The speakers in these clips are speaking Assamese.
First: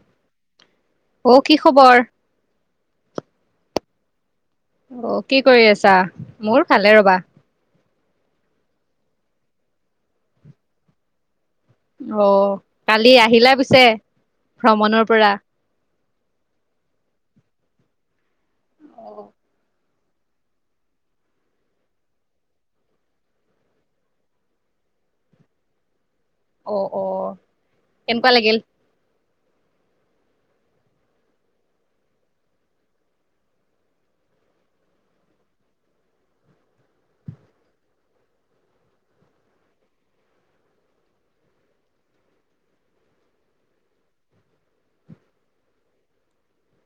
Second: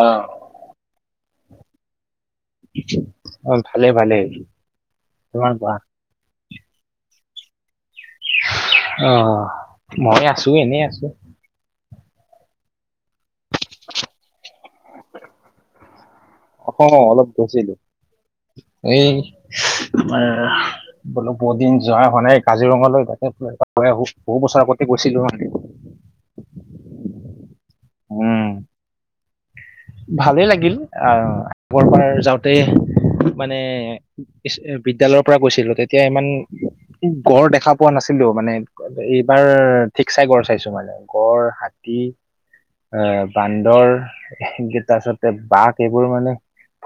অ অ কি খবৰ অ ভালেই ভালেই অ কি কৰি আছা মোৰ ভালে ৰবা অ মই আছো এনেই আছো অ কালি আহিলা পিছে ভ্ৰমণৰ পৰা অ অলপ গৈছিলো এই এ বোলো বহুত দিন যোৱা হোৱা নাই কাজিৰঙালৈ তাতে এপাক গৈ আহো বহু বছৰ আগতে গৈছিলো মানে অ অ কেনেকুৱা উম, লাগিল ভালেই লাগিল আহ আগৰবাৰ যাওঁতে মানে স্ক বিদ্যালয়ৰ পৰা গৈছিলো তেতিয়া ইমান গড় দেখা পোৱা নাছিলো মানে এইবাৰ ঠিকচে গড় চাইছো মানে গড় হাতী এ বান্দৰ তাৰপিছতে বাঘ এইবোৰ মানে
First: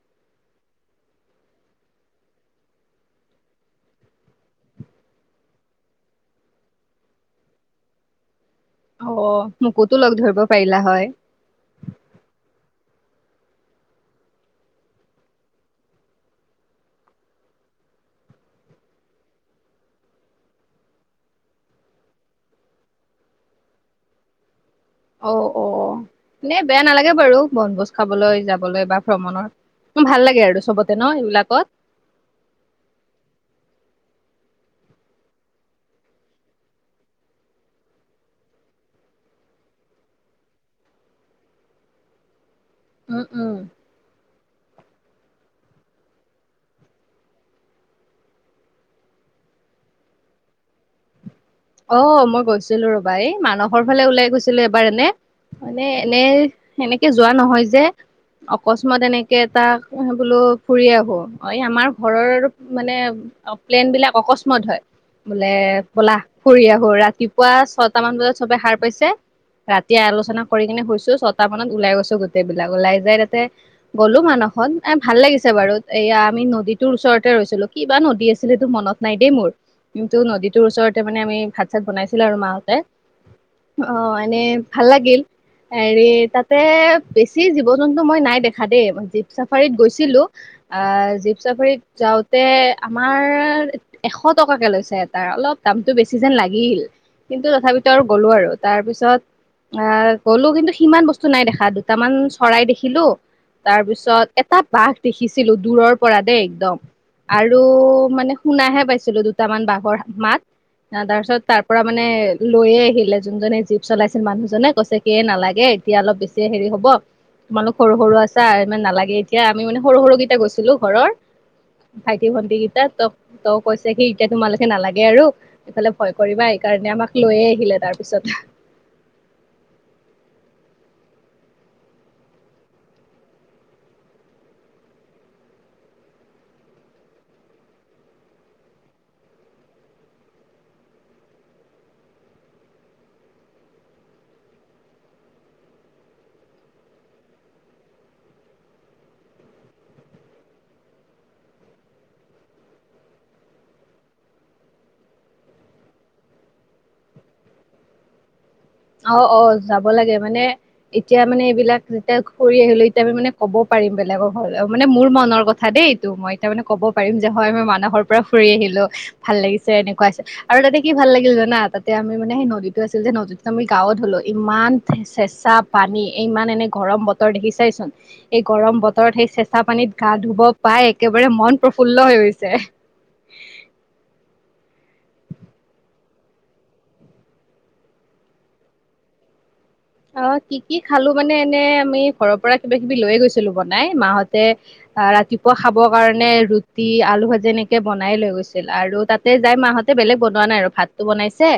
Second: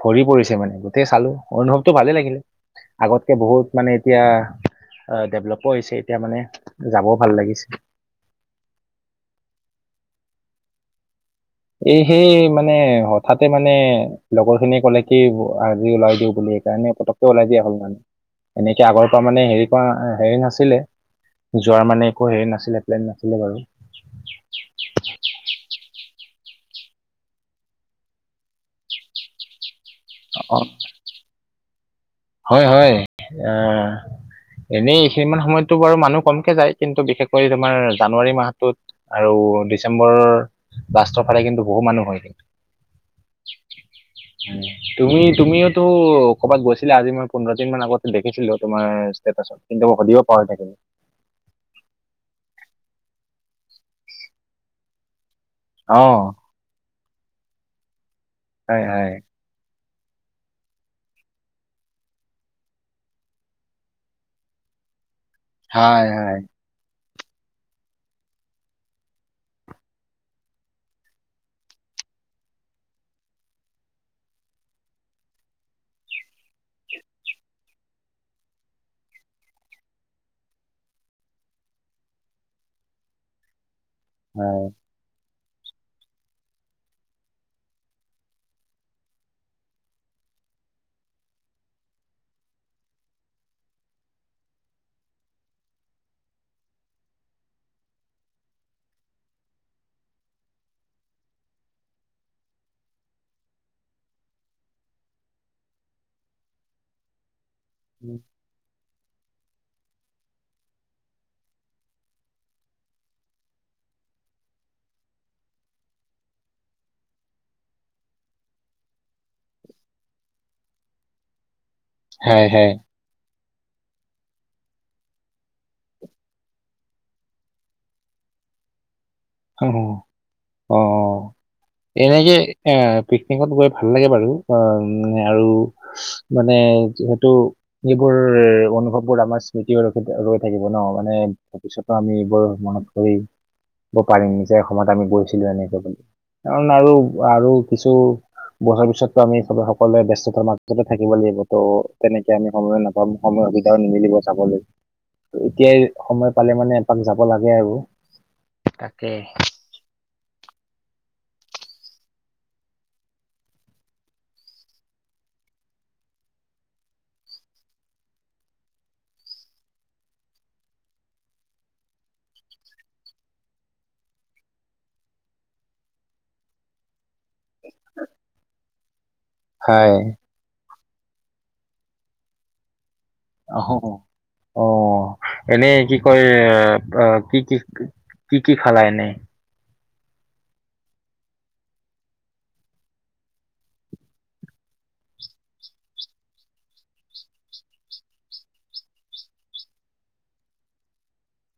ভৰি পৰিছে মানে গোটেই চালো অনুভৱটো ভালেই লাগিলে আগতকে বহুত মানে এতিয়া অ ডেভলপো হৈছে এতিয়া মানে যাবও ভাল লাগিছে অ মোকোতো লগ ধৰিব পাৰিলা হয় এই সেই মানে হঠাতে মানে লগৰ খিনিয়ে কলে কি আজি ওলাই দিওঁ বুলি সেকাৰণে পতক পতককে ওলাই দিয়া হ'ল মানে এনেকে আগৰ পৰা মানে হেৰি কৰা হেৰি নাছিলে যোৱাৰ মানে একো হেৰি নাছিলে প্লেন নাছিলে বাৰু অ অ অ এনে বেয়া নালাগে বাৰু বনভোজ খাবলৈ যাবলৈ বা ভ্ৰমণত ভাল লাগে আৰু অ চবতে ন সেইবিলাকত হয় হয় আ এনেই এইখিনিমান সময়ততো বাৰু মানুহ কমকে যায় কিন্তু বিশেষকৈ তোমাৰ জানুৱাৰী মাহটোত আৰু ডিচেম্বৰৰ লাষ্টৰ ফালে কিন্তু বহু মানুহ হয় উম উম হয় তুমি তুমিওটো কৰ'বাত গৈছা গৈছিলা আজি মই পোন্ধৰদিনমান আগতে দেখিছিলো তোমাৰ ষ্টেটাচত কিন্তু মই সুধিব পাহৰি থাকিলো অ মই গৈছিলো ৰবা এই মানসৰ ফালে ওলাই গৈছিলো এবাৰ এনে মানে অ এনেই সেনেকে যোৱা নহয় যে, হয় অকস্মাত হয় এনেকে কে তাক বোলো ফুৰি আহো, অঁ এই আমাৰ ঘৰৰ মানে অ প্লেন বিলাক অকস্মাত হয় বোলে হয় বলাহ। হয় ফুৰি আহো। ৰাতিপুৱা ছয়টামান বজাত সবে সাৰ পাইছে ৰাতিয়ে আলোচনা কৰি কিনে শুইছো ছটা মানত ওলাই গৈছো, গোটেই বিলাক ওলাই যাই তাতে গ'লো মানসত, এ ভাল লাগিছে বাৰু এয়া আমি নদীটোৰ ওচৰতে ৰৈছিলো। কিবা নদী আছিল হেটো মনত নাই দেই মোৰ, কিন্তু নদীটোৰ ওচৰত মানে আমি ভাত চাত বনাইছিলো আৰু মা হতে, অঁ এনে ভাল লাগিল। হেৰি তাতে বেছি জীৱ জন্তু মই নাই দেখা দেই জীপ চাফাৰীত গৈছিলো। আহঁ জীপ চাফাৰীত যাওঁতে আমাৰ এশ টকাকে লৈছে এটা অলপ। দামটো বেছি যেন লাগিল, কিন্তু তথাপিতো আৰু গ'লো আৰু তাৰপিছত আহ গ'লো কিন্তু সিমান বস্তু নাই দেখা দুটামান চৰাই দেখিলো। তাৰ পিছত এটা বাঘ দেখিছিলো দূৰৰ পৰা দেই একদম। আৰু মানে শুনাহে পাইছিলো দুটামান বাঘৰ মাত। আহঁ তাৰপিছত তাৰ পৰা মানে লৈয়ে আহিলে, যোনজনে জীপ চলাইছিল মানুহজনে কৈছে এ নালাগে এতিয়া অলপ বেছি হেৰি হব। তোমালোক সৰু সৰু আছা ইমান নালাগে এতিয়া আমি মানে সৰু সৰুকেইটা গৈছিলো ঘৰ। ভাইটি হয় ভন্টি হয় হয় কেইটা ত ত কৈছে সি এতিয়া তোমালোকে নালাগে আৰু। ইফালে ভয় কৰিবা এইকাৰণে আমাক লৈয়ে আহিলে তাৰপিছত। অহঁ অঁ অঁ এনেকে এ পিকনিকত গৈ ভাল লাগে বাৰু, অঁ আৰু মানে যিহেতু যিবোৰ অনুভৱবোৰ আমাৰ স্মৃতি হৈ ৰখি ৰৈ থাকিব ন মানে। তাৰপিছতো আমি এইবোৰ মনত পৰি ব পাৰিম যে এসময় আমি গৈছিলো এনেকে বুলি, কাৰণ আৰু আৰু কিছু বহাৰ পিছতো আমি চবে সকলোৱে ব্যস্ততাৰ মাজতে থাকিব লাগিব ত তেনেকে আমি সময় নাপ কম সময় সুবিধাও নিমিলিব যাবলৈ, ত এতিয়াই সময় পালে মানে এপাক যাব লাগে আৰু। তাকে অ অ যাব লাগে মানে। এতিয়া মানে এইবিলাক যেতিয়া ঘূৰি আহিলো এতিয়া আমি মানে ক'ব পাৰিম বেলেগক হ'ল মানে মোৰ মনৰ কথা দেই। ত মই তামানে ক'ব পাৰিম যে হয় মই মানাহৰ পৰা ফুৰি আহিলো। ভাল লাগিছে এনেকুৱা হৈছে, আৰু তাতে কি ভাল লাগিল জানা তাতে আমি মানে সেই নদীতো আছিল যে নদীত আমি গাও ধুলো ইমান চেঁচা পানী ইমান এনে গৰম বতৰ দেখি চাইচোন। এই গৰম বতৰত সেই চেঁচা পানীত হয় গা ধুব পাই একেবাৰে মন প্ৰফুল্ল হৈ গৈছে। অঁহ অ এনেই কি কয়, এ কি কি কি কি খালা এনে? অঁ কি কি খালো মানে এনে আমি ঘৰৰ পৰা কিবা কিবি লৈয়ে গৈছিলো বনাই, মাহতে ৰাতিপুৱা খাবৰ কাৰণে ৰুটি, আলু ভাজি এনেকে বনাই লৈ গৈছিল, আৰু তাত তে যাই মাহঁতে বেলেগ বনোৱা নাই আৰু ভাতটো বনাইছে।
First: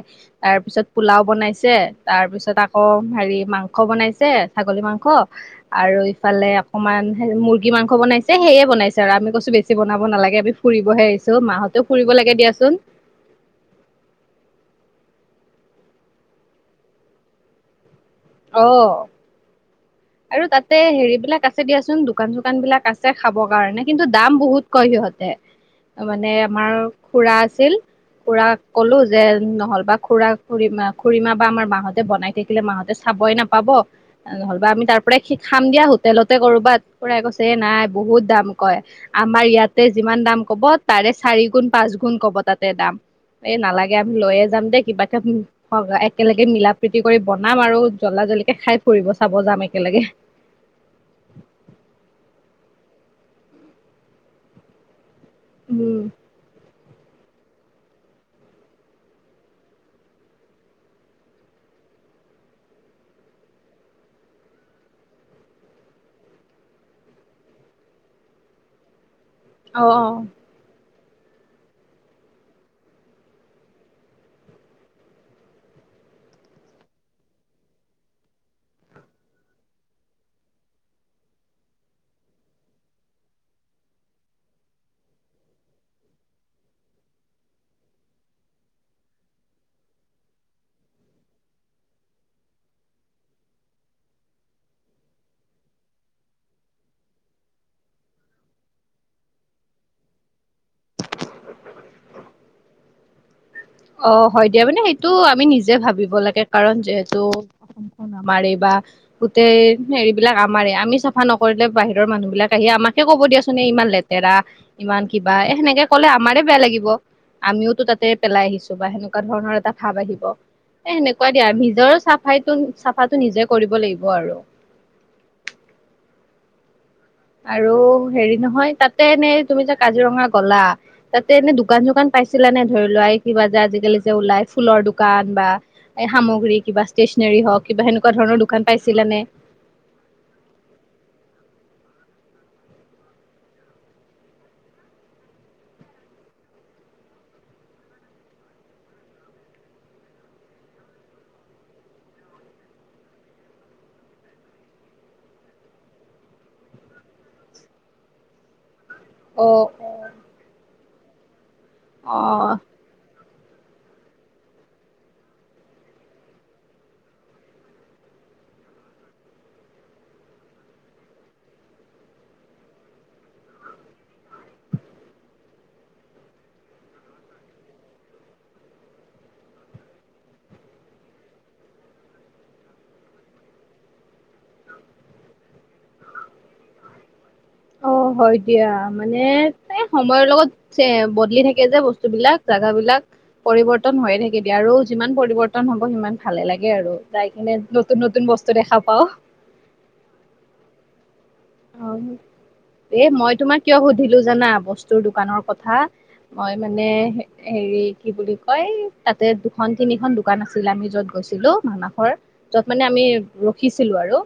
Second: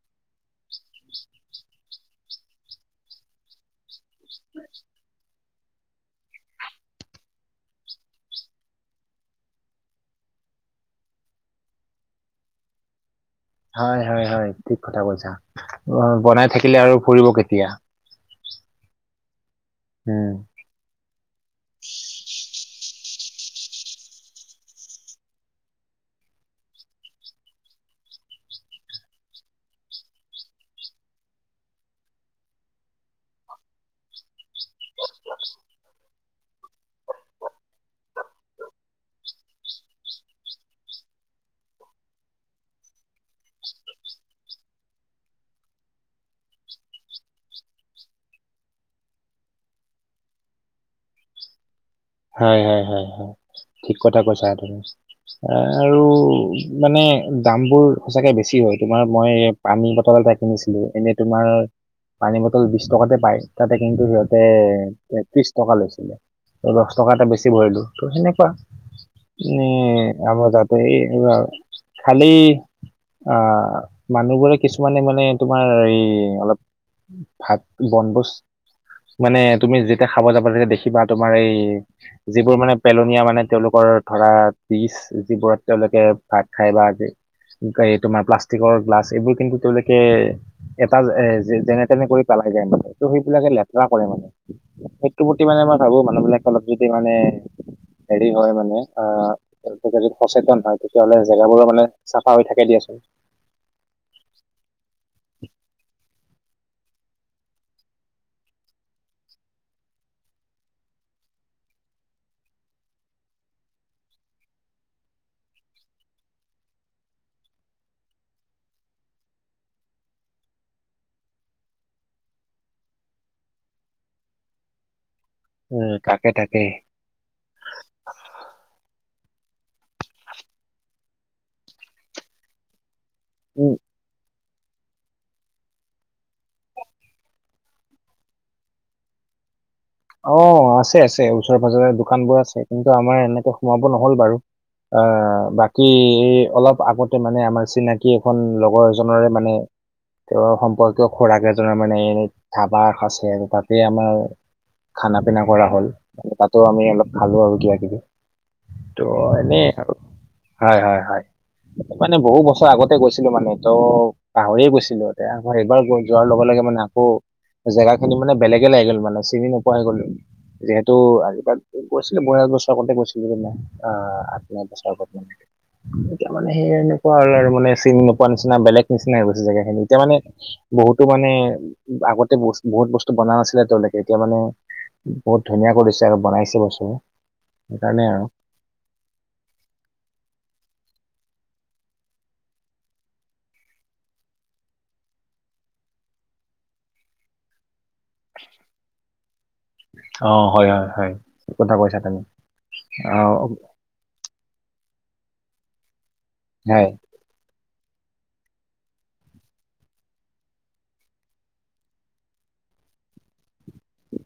তাৰ পিছত পোলাও বনাইছে, তাৰ পিছত আকৌ হেৰি মাংস বনাইছে, ছাগলী মাংস আৰু ইফালে অকণমান মুৰ্গী মাংস বনাইছে, সেয়ে বনাইছে আৰু আমি কৈছো বেছি বনাব নালাগে। ফুৰিবহে আহিছো, মাহঁতেও ফুৰিব লাগে দিয়াচোন। হয় হয় হয় ঠিক কথা কৈছা, অ বনাই থাকিলে আৰু ফুৰিব কেতিয়া। অ উম। আৰু তাতে হেৰি বিলাক আছে দিয়াচোন দোকান চোকান বিলাক আছে খাবৰ কাৰণে কিন্তু দাম বহুত কয় সিহঁতে। মানে আমাৰ খুৰা আছিল। খুৰা কলো যে নহ'লবা খুৰা খুীমা খুুৰীমা বা আমাৰ মাহতে বনাই থাকিলে মাহতে চাবই নাপায় পাব নহ'লেবা আমি তাৰ পৰা খাম দিয়া সুত তেলতে কৰবাত কৰাই কৈছে এ নাই বহুত দাম কয় আমাৰ ইয়াতে যিমান দাম ক'ব তাৰে চাৰি গুণ পাঁচ গুণ ক'ব তাতে দাম। এই নালাগে আমি লৈয়ে যাম দেই কিবাকে হয় একেলগে মিলা প্ৰীতি কৰি বনাম আৰু জ্বলদা জ্বদিকে খাই ফুৰিব চাব যাম একেলগে। হয়, হয় ঠিক কথা কৈছা আ তুম এ উম আৰু মানে দাম বোৰ সঁচাকে বেছি হয় তোমাৰ মই পানী বটল এটা কিনিছিলোঁ এনেই তোমাৰ পানী বটল বিশ টকাতে পাই তাতে কিন্তু সিহঁতে ত্ৰিশ টকা লৈছিলে। দহ টকা এটা বেছি ভৰিলো ত সেনেকুৱা এ অ অ আমাৰ জাত এই খালি অ', মানুহবোৰে কিছুমানে মানে তোমাৰ এই অলপ ভাত বনভোজ মানে তুমি যেতিয়া খাব যাবা যেতিয়া দেখিবা তোমাৰ এই যিবোৰ মানে পেলনীয়া মানে তেওঁলোকৰ ধৰা তিছ যিবোৰত তেওঁলোকে ভাত খাই বা আজি এই তোমাৰ প্লাষ্টিকৰ গ্লাছ এইবোৰ কিন্তু তেওঁলোকে এটা এ যেনে তেনে কৰি পেলাই যায় মানে ত' সেইবিলাকে লেতেৰা কৰে মানে সেইটো প্ৰতি মানে মই ভাবোঁ মানুহ বিলাক অলপ যদি মানে এৰি হয় মানে অ'। তেওঁলে যদি সচেতন হয় তেতিয়াহ'লে জেগাবোৰো মানে চাফা হৈ থাকে দিয়াচোন। অ', হয় দিয়া মানে সেইটো আমি নিজে ভাবিব লাগে কাৰণ যিহেতু মাৰিবা। গোটেই হেৰিবিলাক আমাৰে আমি চাফা নকৰিলে বাহিৰৰ মানুহ বিলাক আহি আমাকে ক'ব দিয়াচোননেে ইমান লেট তেৰা ইমান কিবা এ সেনেকে কলে আমাৰে বেয়া লাগিব আমিওতো তাতে পেলাই আহিছোঁ। বা সেনেকুৱা ধৰণৰ এটা ভাব আহিব। এ সেনেকুৱা দিয়া আৰু নিজৰ চাফাইো চাফাটো নিজে কৰিব লাগিব আৰু। উম তাকে, তাকে। আৰু হেৰি নহয় তাতে এনেই তুমি যে কাজিৰঙা গ'লা তাতে এনে দোকান চোকান পাইছিলা নে ধৰি লোৱা এই কিবা যে উম আজিকালি যে ওলাই ফুলৰ দোকান দোকান বা এই সামগ্ৰী কিবা ষ্টেচনেৰী হওক কিবা সেনেকুৱা ধৰণৰ দোকান পাইছিল নে অ', আছে আছে ওচৰে পাজৰে দোকান বোৰ আছে কিন্তু আমাৰ এনেকে সোমাব নহ'ল বাৰু। আহ বাকী অলপ আগতে মানে আমাৰ চিনাকি এখন লগৰ এজৰে মানে তেওঁৰ সম্পৰ্কীয় খোৰাক এজনৰ মানে এনে ধাবা আছে আৰু তাতে আমাৰ খানা পিনা কৰা হ'ল তাতো আমি অলপ খালো আৰু কিবা কিবি ত এনে অ', আৰু হয়, হয়, হয়। অ'। মানে বহুত অ', বছৰ আগতে গৈছিলোঁ মানে ত পাহৰিয়ে গৈছিলোতে প এইবাৰ যোৱাৰ লগে লগে মানে আকৌ জেগা খিনি মানে বেলেগে লি গল মানে চিনি নোপোৱা হৈ গ'ল। যিহেতু আজিকালি গৈছিলে মই এবছৰ আগতে গৈছিলোঁ যেদি নাই অ', আত্মীয় বচা এতিয়া মানে সেই এনেকুৱা আৰু মানে চিন নোপোৱা নিচিনা বেলেগ নিচিনা হৈ গৈ জেগা খিনি এতিয়া মানে বহুতো মানে আগতে ব বহুত বস্তু বনা নাছিলে তেওঁলোকে এতিয়া মানে বহুত ধুনীয়া কৰিছে আৰু বনাইছে বস্তু সেইকাৰণে অ', আৰু। হয় দিয়া মানে এ সময়ৰ লগত চে বদলি থাকে যে বস্তু বিলাক জাগাবিলাক। পৰিবৰ্তন হৈয়ে থাকে দিয়া আৰু যিমান পৰিবৰ্তন হব সিমান ভালে লাগে আৰু যাই কিনে। নতুন নতুন বস্তু দেখা পাও। অ হয় হয় হয়। ঠিক কথা অ, কৈছা তুমি এ অ মই তোমাৰ কিয় সুধো - সুধিলো জানা, বস্তুৰ দোকানৰ কথা। মই হয় মানে - হেৰি কি বুলি কয় তাতে দুখন তিনিখন দোকান আছিল আমি যত গৈছিলো মানাসৰ - যত মানে আমি ৰখিছিলো আৰু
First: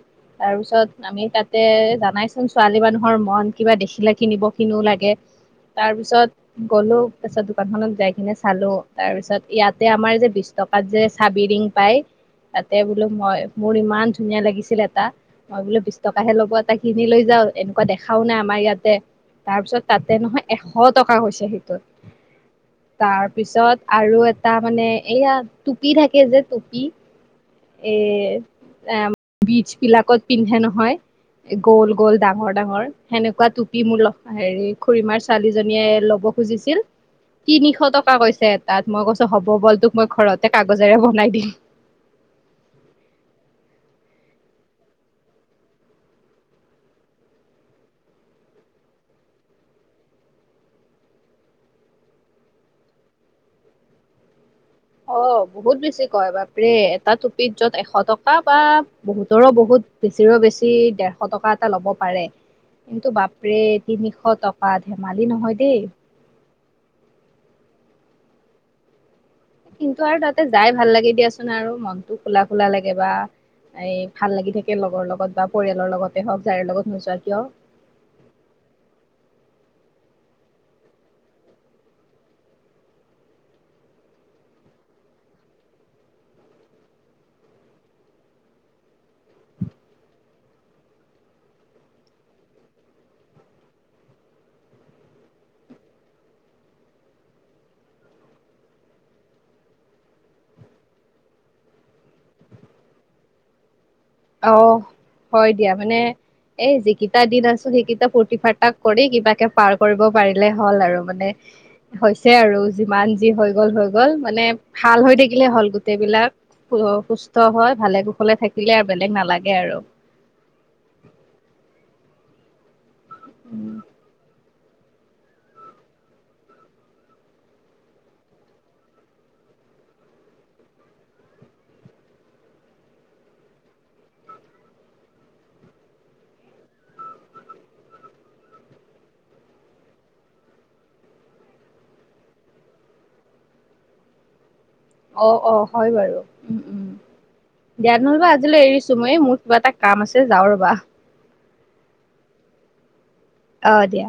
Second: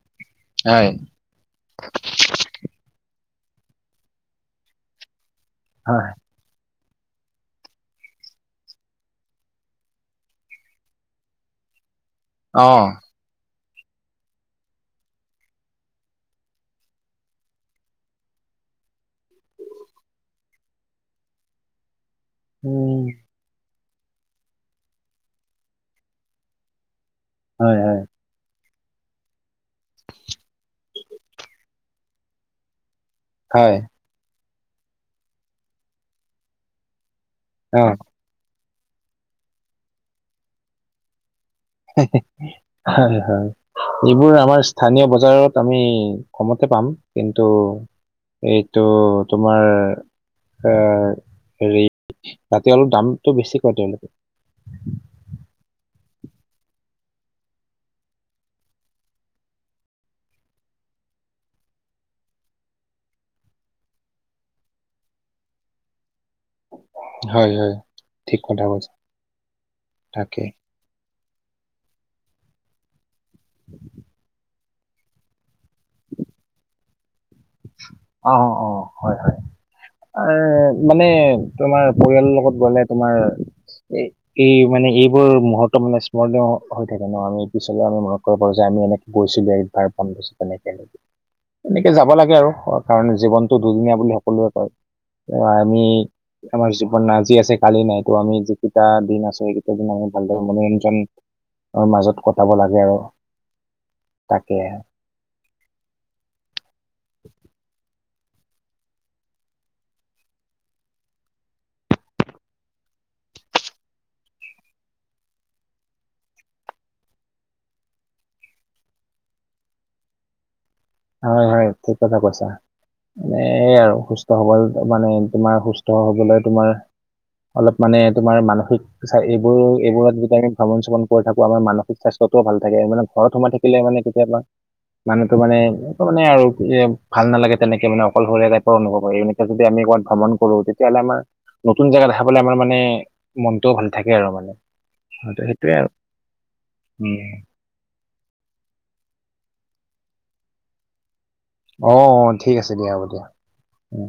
হয় তাৰপিছত আমি তাতে - জানাই চোন ছোৱালী মানুহৰ মন কিবা দেখিলে কিনিব কিনিও লাগে। হয় তাৰপিছত - গ'লো তাপিছত দোকানখনত যাই কিননে চালো। তাৰ পিছত ইয়াতে আমাৰ যে বি - বিশ টকাত যে চাবি ৰিং পাই - তাতে অ', বোলো মই মোৰ ইমান ধুনীয়া লাগিছিল এটা মই বোলো বিশ টকাহে ল'ব এটা কি - কিনি লৈ যাও এনেকুৱা দেখাও নাই আমাৰ ইয়াতে - তাৰ পিছত তাতে নহয় এশ টকা কৈছে সেইটোত। উম, তাৰ পিছত আৰু এ - তাৰ মানে এইয়া টুপি থাকে যে টুপি হয়, এ হয়। - এ বীজ বিলাকত পিন্ধে নহয় গ'ল গ'ল ডাঙৰ ডাঙৰ - সেনেকুৱা হয়, টুপি মোৰ ল হেৰি খুড়ীমাৰ ছোৱালীজনীয়ে ল'ব খুজিছিল - তিনিশ অ'। টকা কৈছে এটাত, মই কৈছো হ'ব বল তোক মই ঘৰতে কাগজেৰে বনাই দিম। হয়, হয়। যিবোৰ আমাৰ স্থানীয় বজাৰত আমি কমতে পাম, কিন্তু - এইটো তোমাৰ - এ হেৰি তাতে অলপ দামটো বেছি কয় তেওঁলোকে। অ বহুত বেছি কয় বাপৰে এটা টুপিত যত এশ টকা বা বহুতৰো বহুত - বেছিৰো বেছি ডেৰশ টকা এটা ল'ব পাৰে। কিন্তু বাপৰে তিনিশ টকা ধেমালি নহয় দেই। হয় হয়। ঠিক কথা কৈছা। কিন্তু আৰু তাকে। তাতে যাই ভাল লাগে দিয়াচোন আৰু মনত খোলা খোলা লাগে বা - এই ভাল লাগি থাকে লগৰ লগত বা পৰিয়ালৰ লগতে হওক যাৰ লগত নোযোৱা কিয়। অ, অ, অ হয়, হয়। এ মানে তোমাৰ পৰিয়ালৰ লগত গলে তোমাৰ এই - এই মানে এইবোৰ মুহুৰ্ত্ত মানে স্মৰণীয় হৈ থাকে ন আমি পিছলে আমি মনত কৰিব পাৰো যে আমি এনেকে - গৈছিলো একবাৰ [unintelligible] এনেকে যাব লাগে সেয়ে আৰু কাৰণ জীৱনতটো দুদিনীয়া বুলি সকলোৱে কয়। আমি - আমাৰ জীৱন আজি আছে কালি নাই তো আমি যিকেইটা দিন আছো সেইকেইটা দিন আমি ভালদৰে মনোৰঞ্জন - মাজত কটাব লাগে আৰু। তাকে অ হয় দিয়া, মানে এই যিকিটা দিন আছো সেইকেইটা ফুৰ্তি ফাৰ্তা - কৰি কিবাকে পাৰ কৰিব পাৰিলে হল আৰু মানে - হৈছে আৰু যিমান যি হৈ গল হৈ গ'ল মানে ভাল হৈ থাকিলে হ'ল গোটেইবিলাক। সু সুস্থ হৈ ভালে কুশলে থাকিলে আৰু বেলেগ নালাগে আৰু। হয় হয় ঠিক কথা কৈছা। উম এইয়ে আৰু সুস্থ-সবল - মানে তোমাৰ সুস্থ হবলৈ তোমাৰ অলপ মানে তোমাৰ মানসিক - এইবোৰ এইবোৰ যেতিয়া আমি ভ্ৰমণ চৰ্মণ কৰি থাকো আমাৰ মানসিক স্বাস্থ্যটো ভাল থাকে। মানে ঘৰত সোমাই থাকিলে - থাকিলে মানে কেতিয়াবা মানুহটো মানে - এনেকে মানে আৰু এ ভাল নালাগে তেনেকে মানে অকশৰীয়া টাইপৰ অনুভৱ হয় এনেকে যদি আমি ক'ৰবাত ভ্ৰমণ কৰো তেতিয়া হ'লে আমাৰ নতুন জেগা দেখা পালে আমাৰ মানে মনটোও ভাল থাকে আৰু মানে অঁ হয়তো অঁ সেইটোয়ে আৰু হয় বাৰু উমঁ উমঁ। উম দিয়া নহ'বা আজিলৈ এৰিছো মই মোৰ কিবা এটা কাম আছে যাওঁ ৰবা। অঁ অঁ ঠিক আছে দিয়া হ'ব দিয়া। অঁ উম দিয়া